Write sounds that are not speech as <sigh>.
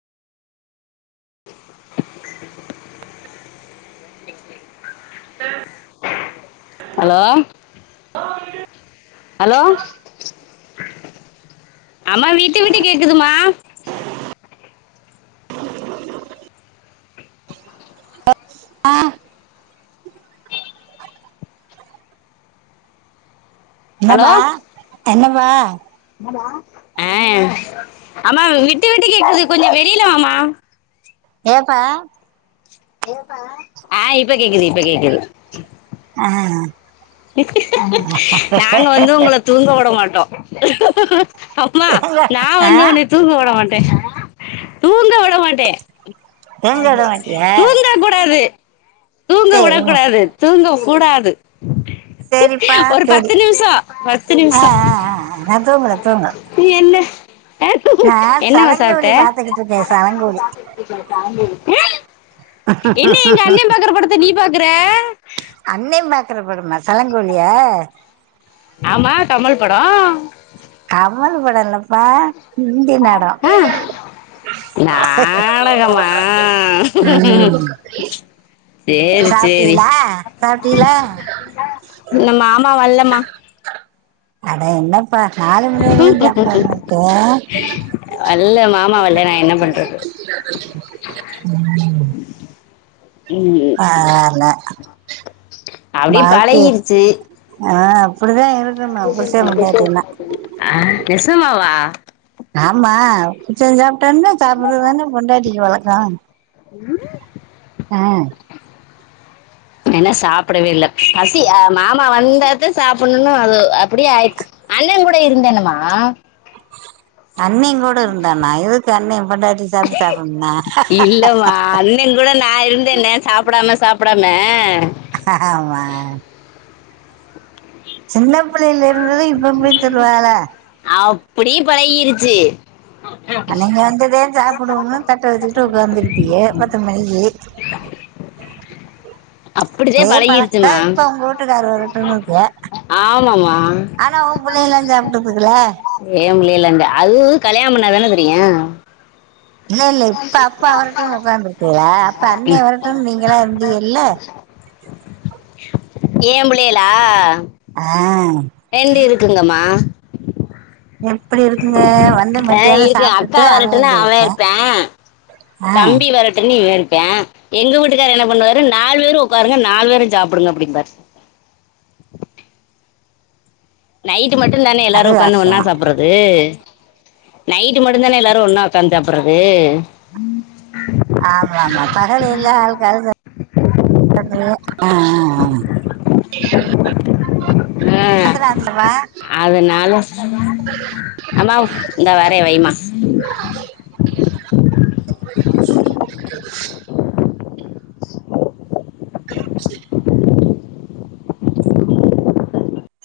<unintelligible> hello <unintelligible> hello அம்மா விட்டு விட்டு கேக்குதுமா ஆ என்னப்பா என்னப்பா என்னப்பா ஆ அம்மா விட்டு விட்டு கேக்குது கொஞ்சோ வெளில வா மா ஏப்பா ஆ இப்ப கேக்குது இப்ப கேக்குது ஆ <inaudible> நாங்க வந்து உங்கள தூங்க உட மாட்டோ அம்மா நா ஆ வந்து உன்னைய தூங்க உட மாட்டே தூங்க உட மாட் டே தூங்க விட மாட்டியா தூங்க கூடாது தூங்க சரி உடக் கூடாது தூங்க கூடாது சரிப்பா ஒரு சரி பத்து நிம்ஷோ பத்து ஆ நிம்ஷ ஆ ஆ நான் தூங்குறேன் தூங்கு இது என்ன நான் என்ன மா சாப்ட சலங்கோலி பாத்துக்கிட்டு இருக்கேன் சலங்கோலி என்ன எங்க அண்ணன் பாக்குற படத்த நீ பாக்குற அண்ணே பாக்குற படமா சலங்கொலி யா ஆமா கமல் படோ கமல் படோ இல்லப்பா ஹந்தி நடோ ஆ நாடகமா சேரி சேரி சாப்டீளா சாப்டீளா இன்னு மாமா வர்லமா அடா என்னப்பா நாலு மணி வரியு சாப்டாம இருக்க வல்ல மாமா வல்ல நான் என்ன பண்றது ம் ம் பரவால்ல அப்படியே வாழ்க்கே பழகிருச்சு ஆ அப்படிதா இருக்கனு புருசே பொண்டாட்டினா ஆ நெசமாவா ஆமா புருசன் சாப்டோன்னே சாப்பறதுதானே பொண்டாட்டிக்கு வழக்கோ உம் அ <inaudible> நா இன்னு சாப்படவே இல்ல பசி அ மாமா வந்தது சாப்பணுன்னு அது அப்படியே ஆயிடுச்சு அண்ண கூட இருந்தேனமா அண்ணே கூட இருந்தான்னா எதுக்கு அண்ணே பொண்டாட்டி சாப்ட்டு சாப்பணுன்னா இங் கூட நா இருந்தேனே சாப்படாம சாப்படாம ஆமா சின்ன பிள்ளையில இருந்தது இப்ப போய் சொல்லுவால அப்பிடி பழகிருச்சு <inaudible> <inaudible> அன்னைக்கு வந்ததே சாப்புடுவோம்னு தட்ட வச்சுக்கிட்டு உக்காந்துருப்பிய பத்து ஏ அப்படிதான் பழக்த்தா பழகிருச்சுமா இப்ப உங்க வூட்டுக்காரு வரட்டுன்னுட்டு இருக்க ஆமாமா ஆனா உ புள்ளைங்கலா சாப்டுகுதுல ஏன் புள்ளைகளா எங்க அதுவு கல்யாணம் பண்ணா தான தெரியு இல்ல இல்ல இப்ப அப்பா வரட்டுன் உட்காந்துருக்குகளா அப்ப அண்ணே வரட்டு நீங்களா இருந்தீக இல்ல ஏன் புள்ளைகளா ஆ ரெண்டு இருக்குங்கம்மா எப்டி இருக்குங்க வந்து ஆ, மத்தியானோ இருக்கு அக்கா சாப்டுட்டு அவ வரட்டுன்னு ஏன் பேச்ச அவன் இருப்பேன் தம்பி வரட்டுன்னு இவ இருபே எங்க வூட்டுக்காரு என்ன பண்ணுவாரு நாலு பேரு உட்காருங்க நாலு பேரு சாப்புடுங்க அப்டிம்பார் நைட்டு மட்டு தானே எல்லாரு அது உக்காந்து ஒண்ணா வாசம் சாப்ற து நைட்டு மட்டு தானே எல்லாரு ஒண்ணா உக்காந்து சாப்பறது ஆமா ஆமா பகலில்லா அவுங்க அவுங்க ஆ ஆ ஆ ஆ பாத்திர அதனால அம்மாவ் இந்தா வரே வைமா <inaudible> <inaudible>